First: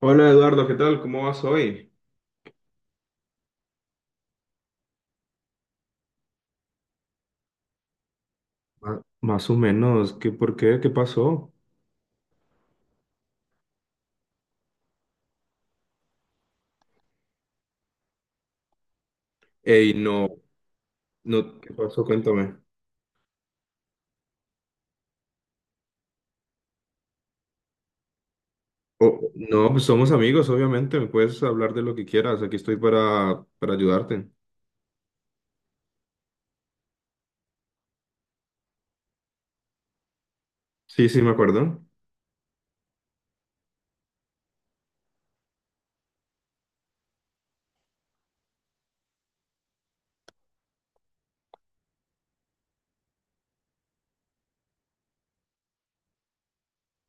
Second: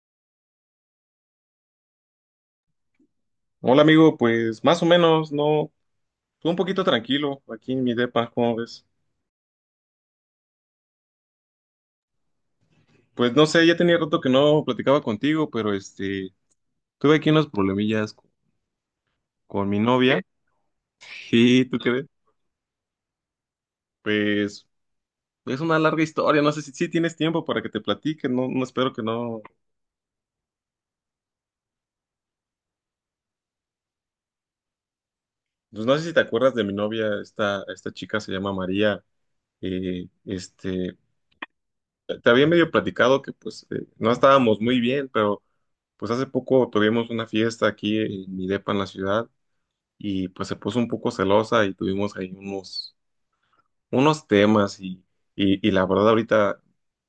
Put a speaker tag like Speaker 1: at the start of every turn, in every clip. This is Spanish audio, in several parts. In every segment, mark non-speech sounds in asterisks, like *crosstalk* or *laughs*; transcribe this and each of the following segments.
Speaker 1: Hola Eduardo, ¿qué tal? ¿Cómo vas hoy?
Speaker 2: Hola amigo, pues más o menos, no, estuve un poquito tranquilo aquí en mi depa, ¿cómo ves?
Speaker 1: Más o menos, ¿qué por qué? ¿Qué pasó?
Speaker 2: Pues no sé, ya tenía rato que no platicaba contigo, pero tuve aquí unos problemillas con mi
Speaker 1: Ey,
Speaker 2: novia.
Speaker 1: no, no,
Speaker 2: ¿Y
Speaker 1: ¿qué
Speaker 2: tú qué
Speaker 1: pasó?
Speaker 2: ves?
Speaker 1: Cuéntame.
Speaker 2: Pues es una larga historia, no sé si tienes tiempo para que te platique, no, no espero que
Speaker 1: Oh,
Speaker 2: no.
Speaker 1: no, pues somos amigos, obviamente, me puedes hablar de lo que quieras, aquí estoy para ayudarte.
Speaker 2: Pues no sé si te acuerdas de mi novia, esta chica se llama María. eh, este,
Speaker 1: Sí, sí, me acuerdo.
Speaker 2: Te había medio platicado que pues no estábamos muy bien, pero pues hace poco tuvimos una fiesta aquí en mi depa en la ciudad. Y pues se puso un poco celosa y tuvimos ahí unos, temas y la verdad ahorita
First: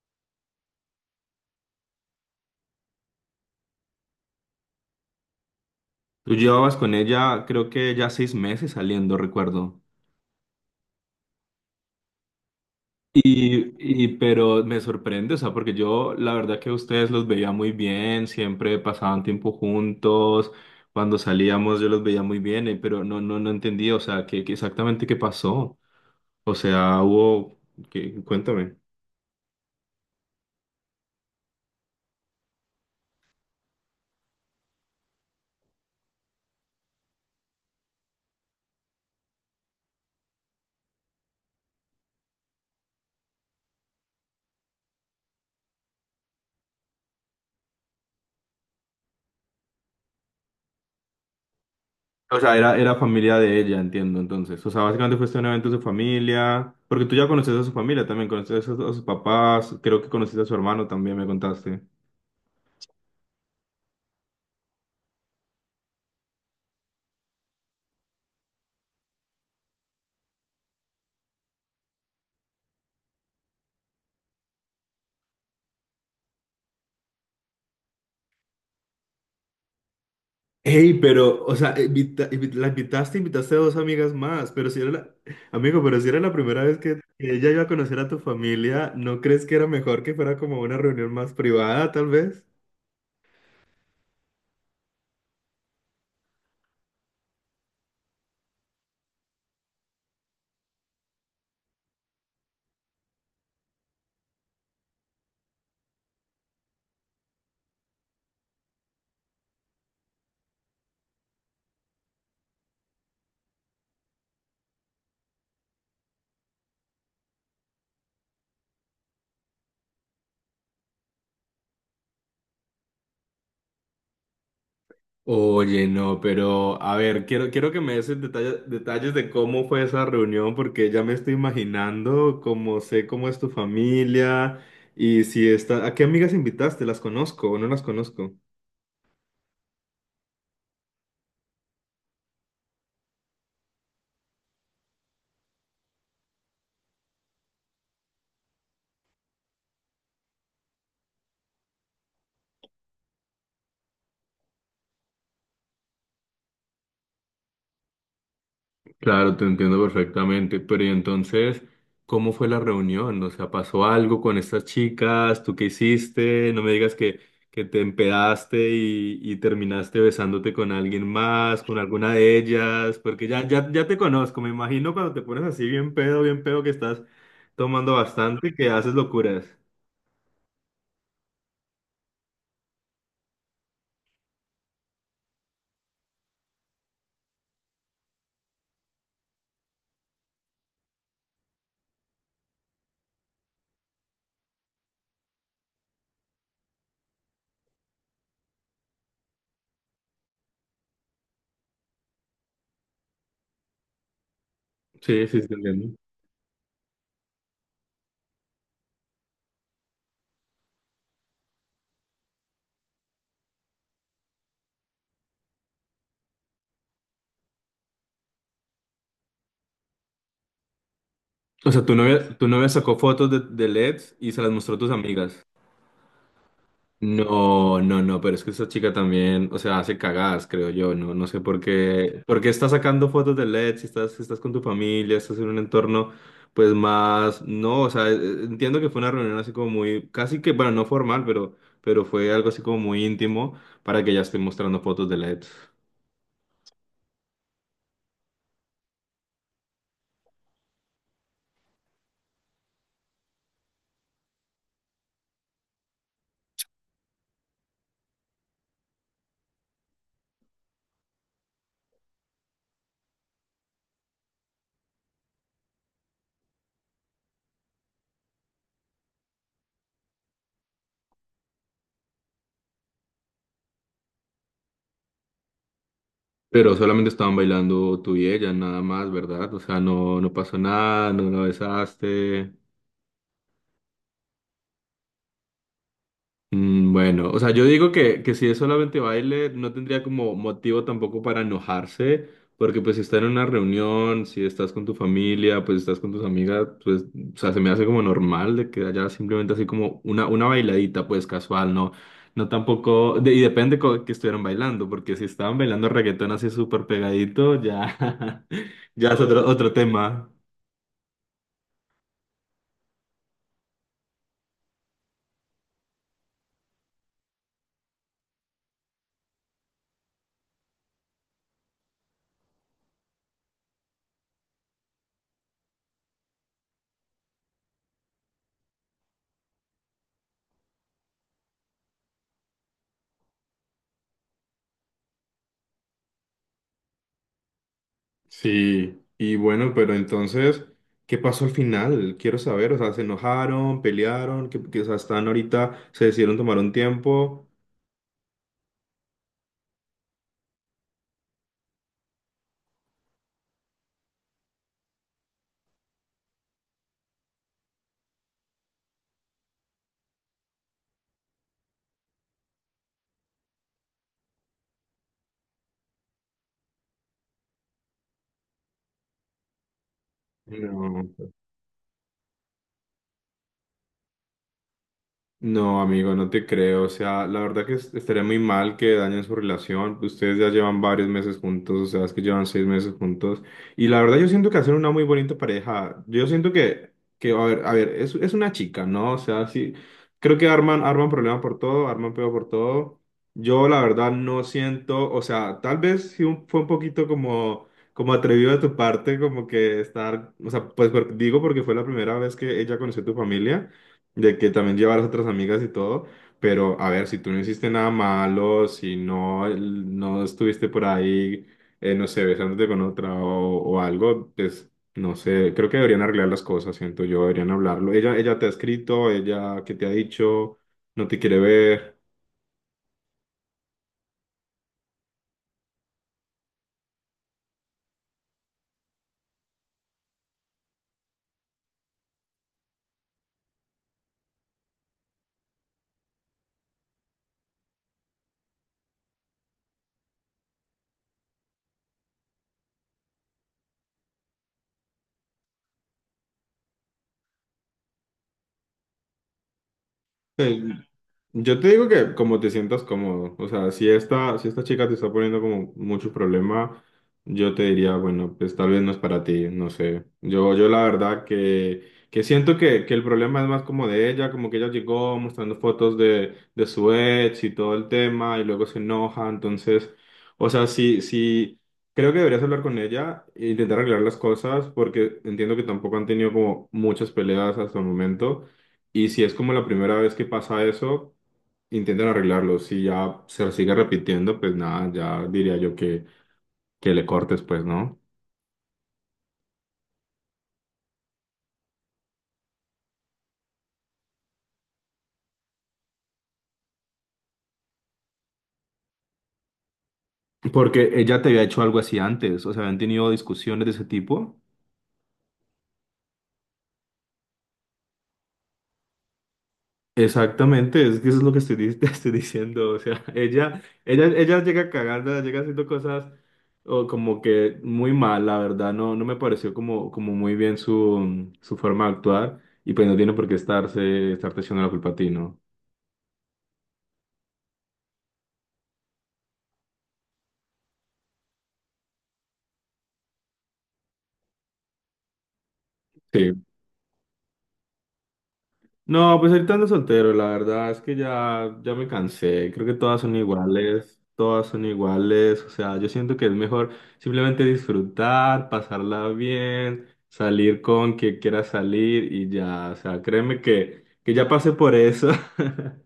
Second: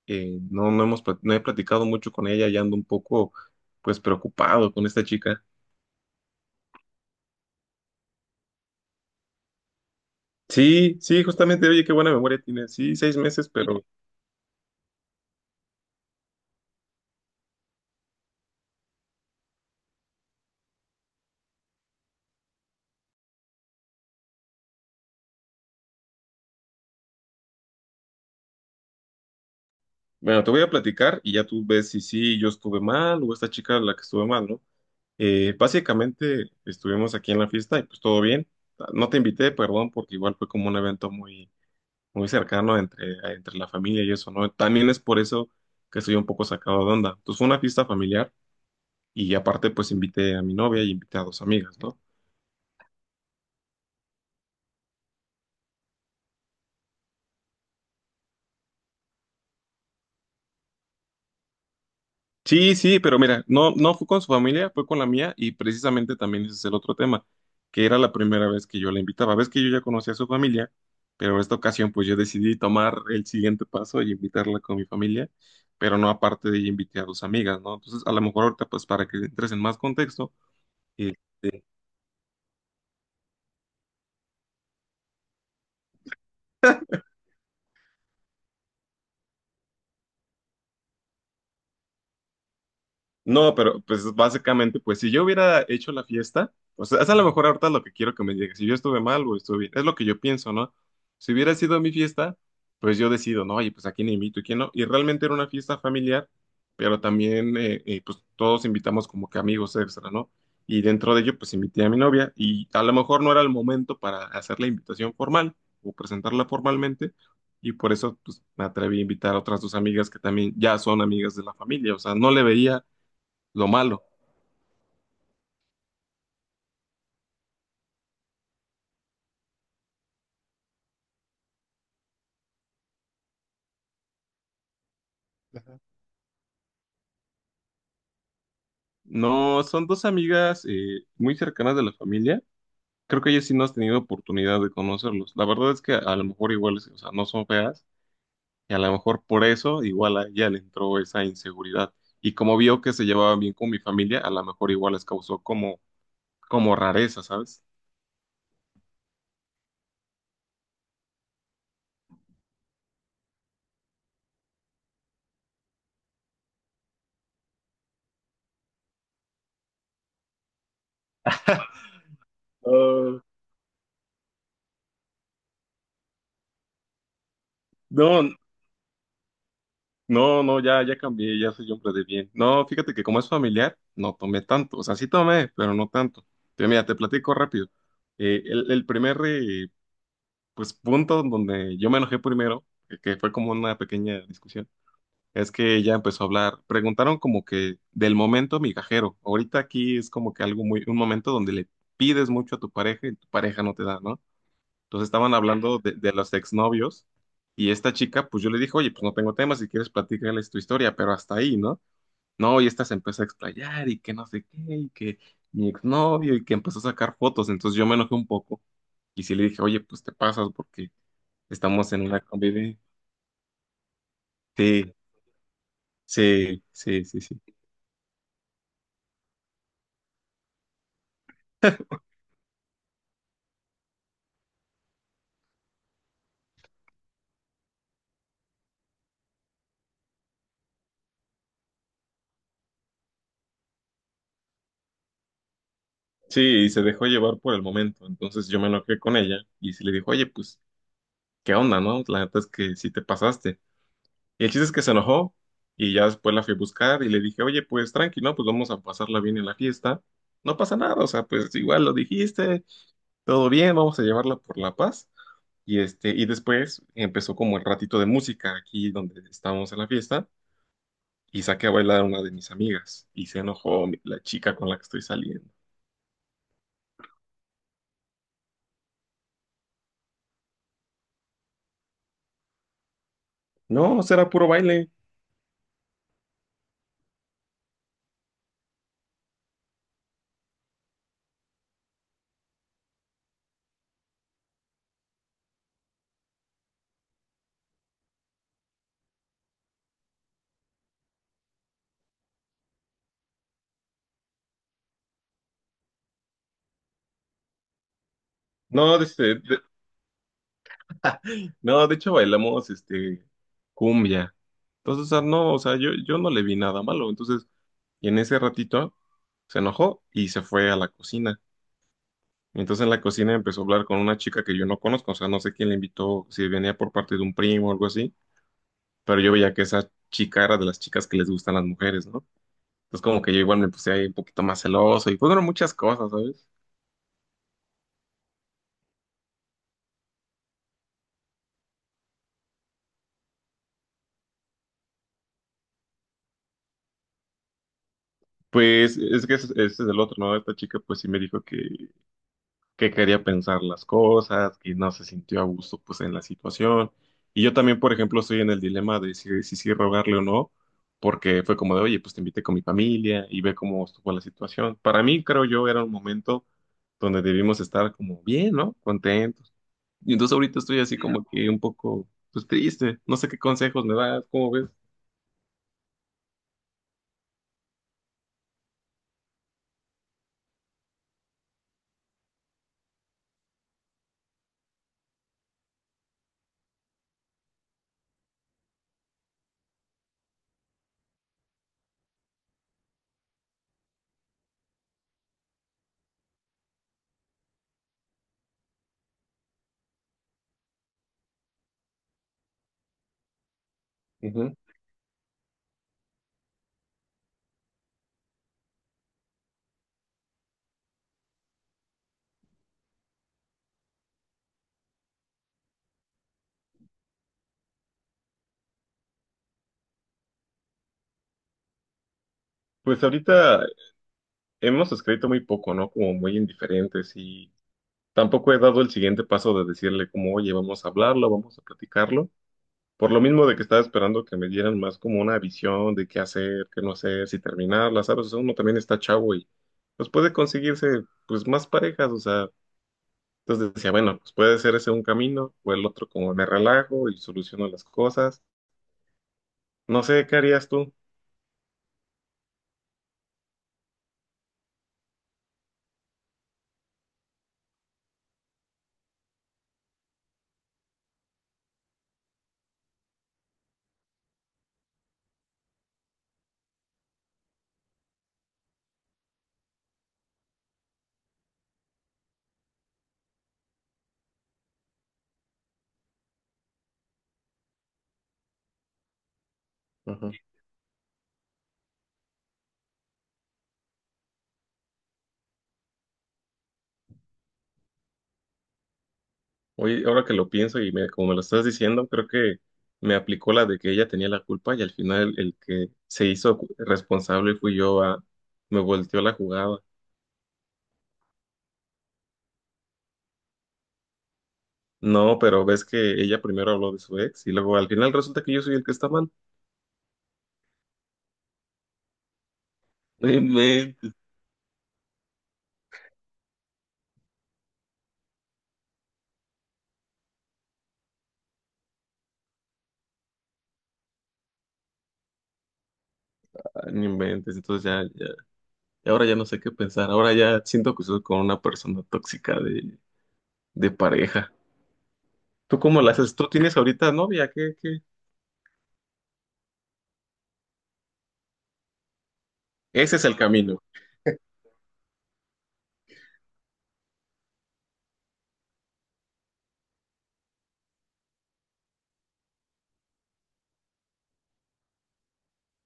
Speaker 2: no he platicado mucho con ella y ando un poco pues preocupado con esta chica.
Speaker 1: Tú llevabas con ella, creo que ya seis meses saliendo, recuerdo.
Speaker 2: Sí, sí, justamente, oye, qué buena memoria tiene. Sí, 6 meses, pero
Speaker 1: Pero me sorprende, o sea, porque yo la verdad que a ustedes los veía muy bien, siempre pasaban tiempo juntos, cuando salíamos yo los veía muy bien, pero no, no, no entendía, o sea, qué exactamente qué pasó. O sea, hubo, qué, cuéntame.
Speaker 2: bueno, te voy a platicar y ya tú ves si sí yo estuve mal o esta chica la que estuve mal, ¿no? Básicamente estuvimos aquí en la fiesta y pues todo bien. No te invité, perdón, porque igual fue como un evento muy muy cercano entre la familia y eso, ¿no? También es por eso que estoy un poco sacado de onda. Entonces fue una fiesta familiar y aparte pues invité a mi novia y invité a dos amigas, ¿no?
Speaker 1: O sea, era familia de ella, entiendo, entonces. O sea, básicamente fuiste a un evento de su familia, porque tú ya conoces a su familia también, conoces a, a sus papás, creo que conociste a su hermano también, me contaste.
Speaker 2: Sí, sí, pero mira, no, no fue con su familia, fue con la mía y precisamente también ese es el otro tema, que era la primera vez que yo la invitaba. Ves que yo ya conocía a su familia, pero esta ocasión pues yo decidí tomar el siguiente paso y invitarla con mi familia, pero no aparte de ella invité a dos amigas, ¿no? Entonces a lo mejor ahorita pues para que entres en más contexto
Speaker 1: Hey,
Speaker 2: eh,
Speaker 1: pero, o sea, la invitaste, invitaste a dos amigas más, pero si era la, amigo, pero si era la primera vez que ella iba a conocer a tu familia, ¿no crees que era mejor que fuera como una reunión más privada, tal vez?
Speaker 2: No, pero pues básicamente, pues si yo hubiera hecho la fiesta, o sea, es a lo mejor ahorita lo que quiero que me digas, si yo estuve mal o estuve bien, es lo que yo pienso, ¿no? Si hubiera sido mi fiesta, pues yo decido, ¿no? Oye, pues a quién invito y quién no. Y realmente era una fiesta familiar, pero también, pues todos invitamos como que amigos extra, ¿no? Y dentro de ello, pues invité a mi novia y a lo mejor no era el momento para hacer la invitación formal o presentarla formalmente. Y por eso, pues, me atreví a invitar a otras dos amigas que también ya son amigas de la familia. O sea, no le veía lo malo.
Speaker 1: Oye, no, pero a ver, quiero que me des el detalles de cómo fue esa reunión, porque ya me estoy imaginando cómo sé cómo es tu familia y si
Speaker 2: Ajá.
Speaker 1: está, ¿a qué amigas invitaste? ¿Las conozco o no las conozco?
Speaker 2: No, son dos amigas muy cercanas de la familia. Creo que ellas sí no has tenido oportunidad de conocerlos. La verdad es que a lo mejor igual, o sea, no son feas y a lo mejor por eso igual a ella le entró esa inseguridad. Y como vio que se llevaba bien con mi familia, a lo mejor igual les causó como, rareza, ¿sabes?
Speaker 1: Claro, te entiendo perfectamente, pero y entonces, ¿cómo fue la reunión? O sea, ¿pasó algo con estas chicas? ¿Tú qué hiciste? No me digas que te empedaste y terminaste besándote con alguien más, con alguna de ellas,
Speaker 2: Ah,
Speaker 1: porque ya, ya, ya te conozco, me imagino cuando te pones así bien pedo que estás tomando
Speaker 2: no,
Speaker 1: bastante, que haces locuras.
Speaker 2: no, no, ya, ya cambié, ya soy hombre de bien. No, fíjate que como es familiar, no tomé tanto. O sea, sí tomé, pero no tanto. Mira, te platico rápido. El primer pues punto donde yo me enojé primero, que fue como una pequeña discusión, es que ella empezó a hablar, preguntaron como que del momento migajero, ahorita aquí es como que algo muy, un momento donde le pides mucho a tu pareja y tu pareja no te da, ¿no? Entonces
Speaker 1: Sí,
Speaker 2: estaban
Speaker 1: sí, sí,
Speaker 2: hablando de,
Speaker 1: entiendo.
Speaker 2: de los exnovios y esta chica, pues yo le dije, oye, pues no tengo tema, si quieres platicarles tu historia, pero hasta ahí, ¿no? No, y esta se empezó a explayar y que no sé qué, y que mi exnovio, y que empezó a sacar fotos, entonces yo me enojé un poco y sí le dije, oye, pues te pasas porque
Speaker 1: O sea,
Speaker 2: estamos en una
Speaker 1: tu novia
Speaker 2: convivencia.
Speaker 1: sacó fotos de, LEDs y se las mostró a tus
Speaker 2: Sí,
Speaker 1: amigas.
Speaker 2: sí, sí, sí, sí.
Speaker 1: No, no, no, pero es que esta chica también, o sea, hace cagadas, creo yo, no, no sé por
Speaker 2: *laughs*
Speaker 1: qué, porque está sacando fotos de LED, si estás con tu familia, estás en un entorno, pues más, no, o sea, entiendo que fue una reunión así como muy, casi que, bueno, no formal, pero fue algo así como muy íntimo para que ella esté mostrando fotos de LED.
Speaker 2: Sí, y se dejó llevar por el momento. Entonces yo me enojé con ella y se le dijo, oye, pues, ¿qué onda, no? La neta es que sí te pasaste. Y el chiste es que se enojó y ya después la fui a buscar y le dije, oye, pues tranqui, ¿no? Pues vamos a pasarla bien en la fiesta. No pasa nada, o sea, pues igual lo dijiste, todo bien, vamos a llevarla por la paz. Y después empezó como el ratito de música aquí donde estábamos en la fiesta. Y saqué a bailar a una de mis amigas y se enojó la chica con la que estoy saliendo.
Speaker 1: Pero solamente estaban bailando tú y ella, nada más, ¿verdad? O sea, no, no pasó nada, no la besaste.
Speaker 2: No, será puro baile.
Speaker 1: Mm, bueno, o sea, yo digo que si es solamente baile, no tendría como motivo tampoco para enojarse, porque pues si está en una reunión, si estás con tu familia, pues estás con tus amigas, pues, o sea, se me hace como normal de que haya simplemente así como una bailadita, pues casual, ¿no? No tampoco, y depende que estuvieran bailando, porque si estaban bailando reggaetón así súper pegadito, ya, *laughs*
Speaker 2: No,
Speaker 1: ya es otro, otro tema.
Speaker 2: *laughs* no, de hecho bailamos cumbia. Entonces, o sea, no, o sea, yo no le vi nada malo. Entonces, y en ese ratito se enojó y se fue a la cocina. Entonces en la cocina empezó a hablar con una chica que yo no conozco, o sea, no sé quién le invitó, si venía por parte de un primo o algo así, pero yo veía que esa chica era de las chicas que les gustan las mujeres, ¿no? Entonces como que yo igual me puse ahí un poquito más celoso y fueron muchas cosas, ¿sabes?
Speaker 1: Sí, y bueno, pero entonces, ¿qué pasó al final? Quiero saber, o sea, ¿se enojaron, pelearon, que, o sea, están ahorita, se decidieron tomar un tiempo?
Speaker 2: Pues es que ese es el otro, ¿no? Esta chica pues sí me dijo que quería pensar las cosas, que no se sintió a gusto pues en la situación. Y yo también, por ejemplo, estoy en el dilema de si sí rogarle o no, porque fue como de, oye, pues te invité con mi familia y ve cómo estuvo la situación. Para mí, creo yo, era un momento donde debimos estar como bien, ¿no? Contentos. Y entonces ahorita estoy así como
Speaker 1: No.
Speaker 2: que un poco, pues triste. No sé qué consejos me das, ¿cómo ves?
Speaker 1: No, amigo, no te creo. O sea, la verdad que estaría muy mal que dañen su relación. Ustedes ya llevan varios meses juntos, o sea, es que llevan seis meses juntos. Y la verdad yo siento que hacen una muy bonita pareja. Yo siento que a ver, es una chica, ¿no? O sea, sí, creo que arman, arman problema por todo, arman peor por todo. Yo la verdad no siento, o sea, tal vez sí fue un poquito como, como atrevido de tu parte, como que estar, o sea, pues digo porque fue la primera vez que ella conoció a tu familia de que
Speaker 2: Ujú.
Speaker 1: también llevar a otras amigas y todo, pero a ver, si tú no hiciste nada malo, si no, no estuviste por ahí, no sé, besándote con otra o algo, pues no sé, creo que deberían arreglar las cosas, siento yo, deberían hablarlo. Ella te ha escrito, ella que te ha dicho, no te quiere ver.
Speaker 2: Pues ahorita hemos escrito muy poco, ¿no? Como muy indiferentes y tampoco he dado el siguiente paso de decirle como, oye, vamos a hablarlo, vamos a platicarlo. Por lo mismo de que estaba esperando que me dieran más como una visión de qué hacer, qué no hacer, si terminarla, ¿sabes? O sea, uno también está chavo y pues puede conseguirse pues más parejas, o sea, entonces decía, bueno, pues puede ser ese un camino o el otro como me relajo y soluciono las cosas. No sé, ¿qué harías tú?
Speaker 1: Yo te digo que como te sientas cómodo, o sea, si esta chica te está poniendo como mucho problema, yo te diría, bueno, pues tal vez no es para ti, no sé. Yo la verdad que siento que el problema es más como de ella, como que ella llegó mostrando fotos de su ex y todo el tema y luego se enoja, entonces, o sea, sí, sí, creo que deberías hablar con ella e intentar arreglar las cosas porque entiendo que tampoco han tenido como muchas peleas hasta el momento. Y si es como la primera vez que pasa eso, intentan arreglarlo. Si ya se sigue repitiendo, pues nada, ya diría yo que le cortes, pues, ¿no?
Speaker 2: Oye, ahora que lo pienso y como me lo estás diciendo, creo que me aplicó la de que ella tenía la culpa y al final el que se hizo responsable fui yo a, me volteó la jugada.
Speaker 1: Porque ella te había hecho algo así antes, o sea, habían tenido discusiones de ese tipo.
Speaker 2: No, pero ves que ella primero habló de su ex y luego al final resulta que yo soy el que está mal.
Speaker 1: Exactamente, es que eso es lo que estoy, *laughs* te estoy diciendo, o sea, *laughs*
Speaker 2: *laughs* No inventes,
Speaker 1: ella llega cagando, llega haciendo cosas o como que muy mal, la verdad, no, no me pareció como, como muy bien su forma de actuar y pues no tiene por qué estarse, estarte echando la culpa a ti, ¿no?
Speaker 2: ah, no inventes. Entonces ya, ya, y ahora ya no sé qué pensar. Ahora ya siento que soy con una persona tóxica de pareja. ¿Tú cómo la haces?
Speaker 1: Sí,
Speaker 2: ¿Tú tienes ahorita novia? ¿Qué?
Speaker 1: no, pues ahorita ando soltero, la verdad es que ya, ya me cansé, creo que
Speaker 2: Ese es el camino.
Speaker 1: todas son iguales, o sea, yo siento que es mejor simplemente disfrutar, pasarla bien, salir con quien quiera salir y ya, o sea, créeme que ya pasé por eso. *laughs*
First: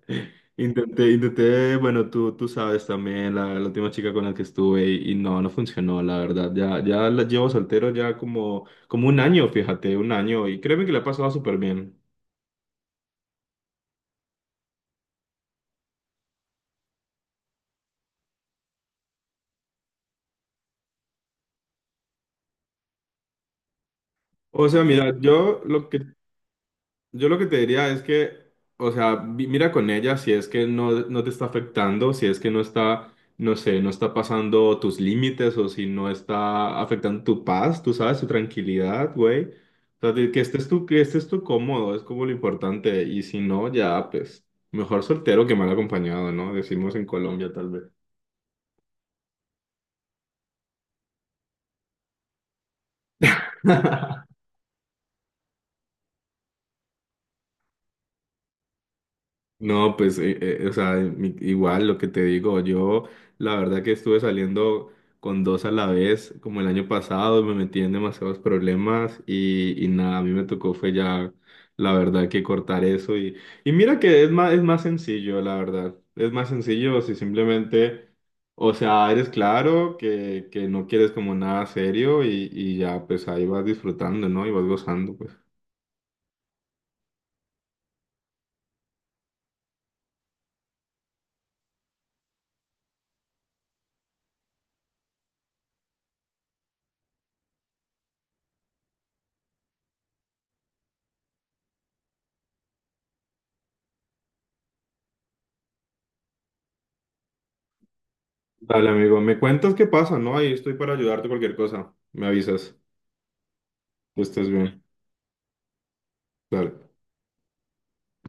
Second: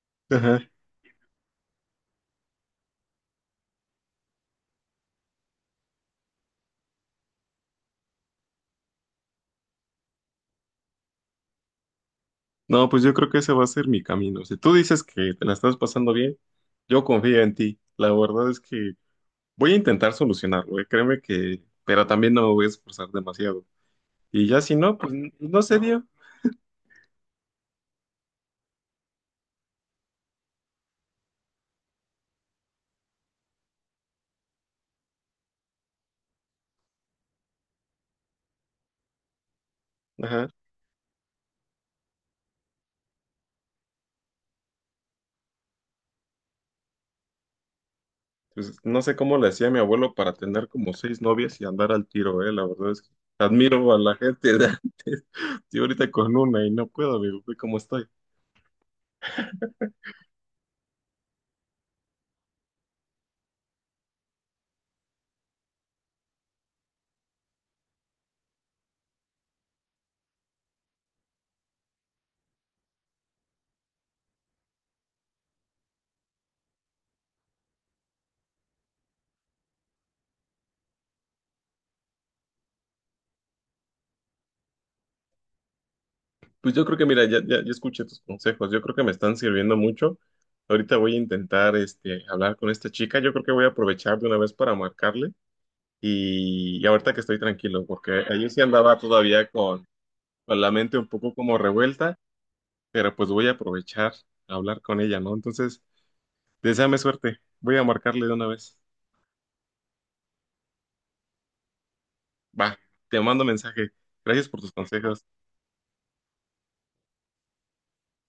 Speaker 1: Intenté, intenté, bueno, tú sabes también, la última chica con la que estuve y no, no funcionó, la verdad, ya, ya la llevo soltero ya como, como un año, fíjate, un año y créeme que la he pasado súper bien.
Speaker 2: No, pues yo creo que ese va a ser mi camino. Si tú dices que te la estás pasando bien, yo confío en ti. La verdad es que voy a intentar solucionarlo, ¿eh? Créeme que, pero también no me voy a esforzar demasiado. Y ya
Speaker 1: O
Speaker 2: si
Speaker 1: sea,
Speaker 2: no, pues
Speaker 1: mira,
Speaker 2: no se dio.
Speaker 1: yo lo que te diría es que, o sea, mira con ella si es que no, no te está afectando, si es que no está, no sé, no está pasando tus límites o si no está afectando tu paz, tú sabes, tu tranquilidad, güey. O sea, de
Speaker 2: Ajá.
Speaker 1: que estés tú cómodo, es como lo importante. Y si no, ya, pues, mejor soltero que mal acompañado, ¿no? Decimos en Colombia, tal vez.
Speaker 2: Pues no sé cómo le hacía mi abuelo para tener como seis novias y andar al tiro, ¿eh? La verdad es que admiro a
Speaker 1: *laughs*
Speaker 2: la gente de antes. *laughs* Estoy ahorita con una y no puedo, amigo, ve cómo estoy.
Speaker 1: No, pues, o sea, igual lo que te digo, yo la verdad que estuve saliendo con dos a la vez, como el año pasado, me metí en demasiados problemas y nada, a mí me tocó fue ya, la verdad que cortar eso y mira que es más sencillo, la verdad, es más sencillo si simplemente, o sea, eres claro que no quieres como nada serio y ya, pues ahí vas disfrutando, ¿no? Y vas gozando, pues.
Speaker 2: Pues yo creo que, mira, ya, ya, ya escuché tus consejos. Yo creo que me están sirviendo mucho. Ahorita voy a intentar hablar con esta chica. Yo creo que voy a aprovechar de una vez para marcarle. Y ahorita que estoy tranquilo, porque ayer sí andaba todavía con la mente un poco como revuelta, pero pues voy a aprovechar a hablar con ella, ¿no? Entonces, deséame suerte. Voy a marcarle de una vez.
Speaker 1: Dale, amigo, me cuentas qué pasa, ¿no? Ahí estoy para ayudarte cualquier cosa. Me avisas
Speaker 2: Va, te mando mensaje.
Speaker 1: que estés
Speaker 2: Gracias por tus
Speaker 1: bien.
Speaker 2: consejos.
Speaker 1: Dale.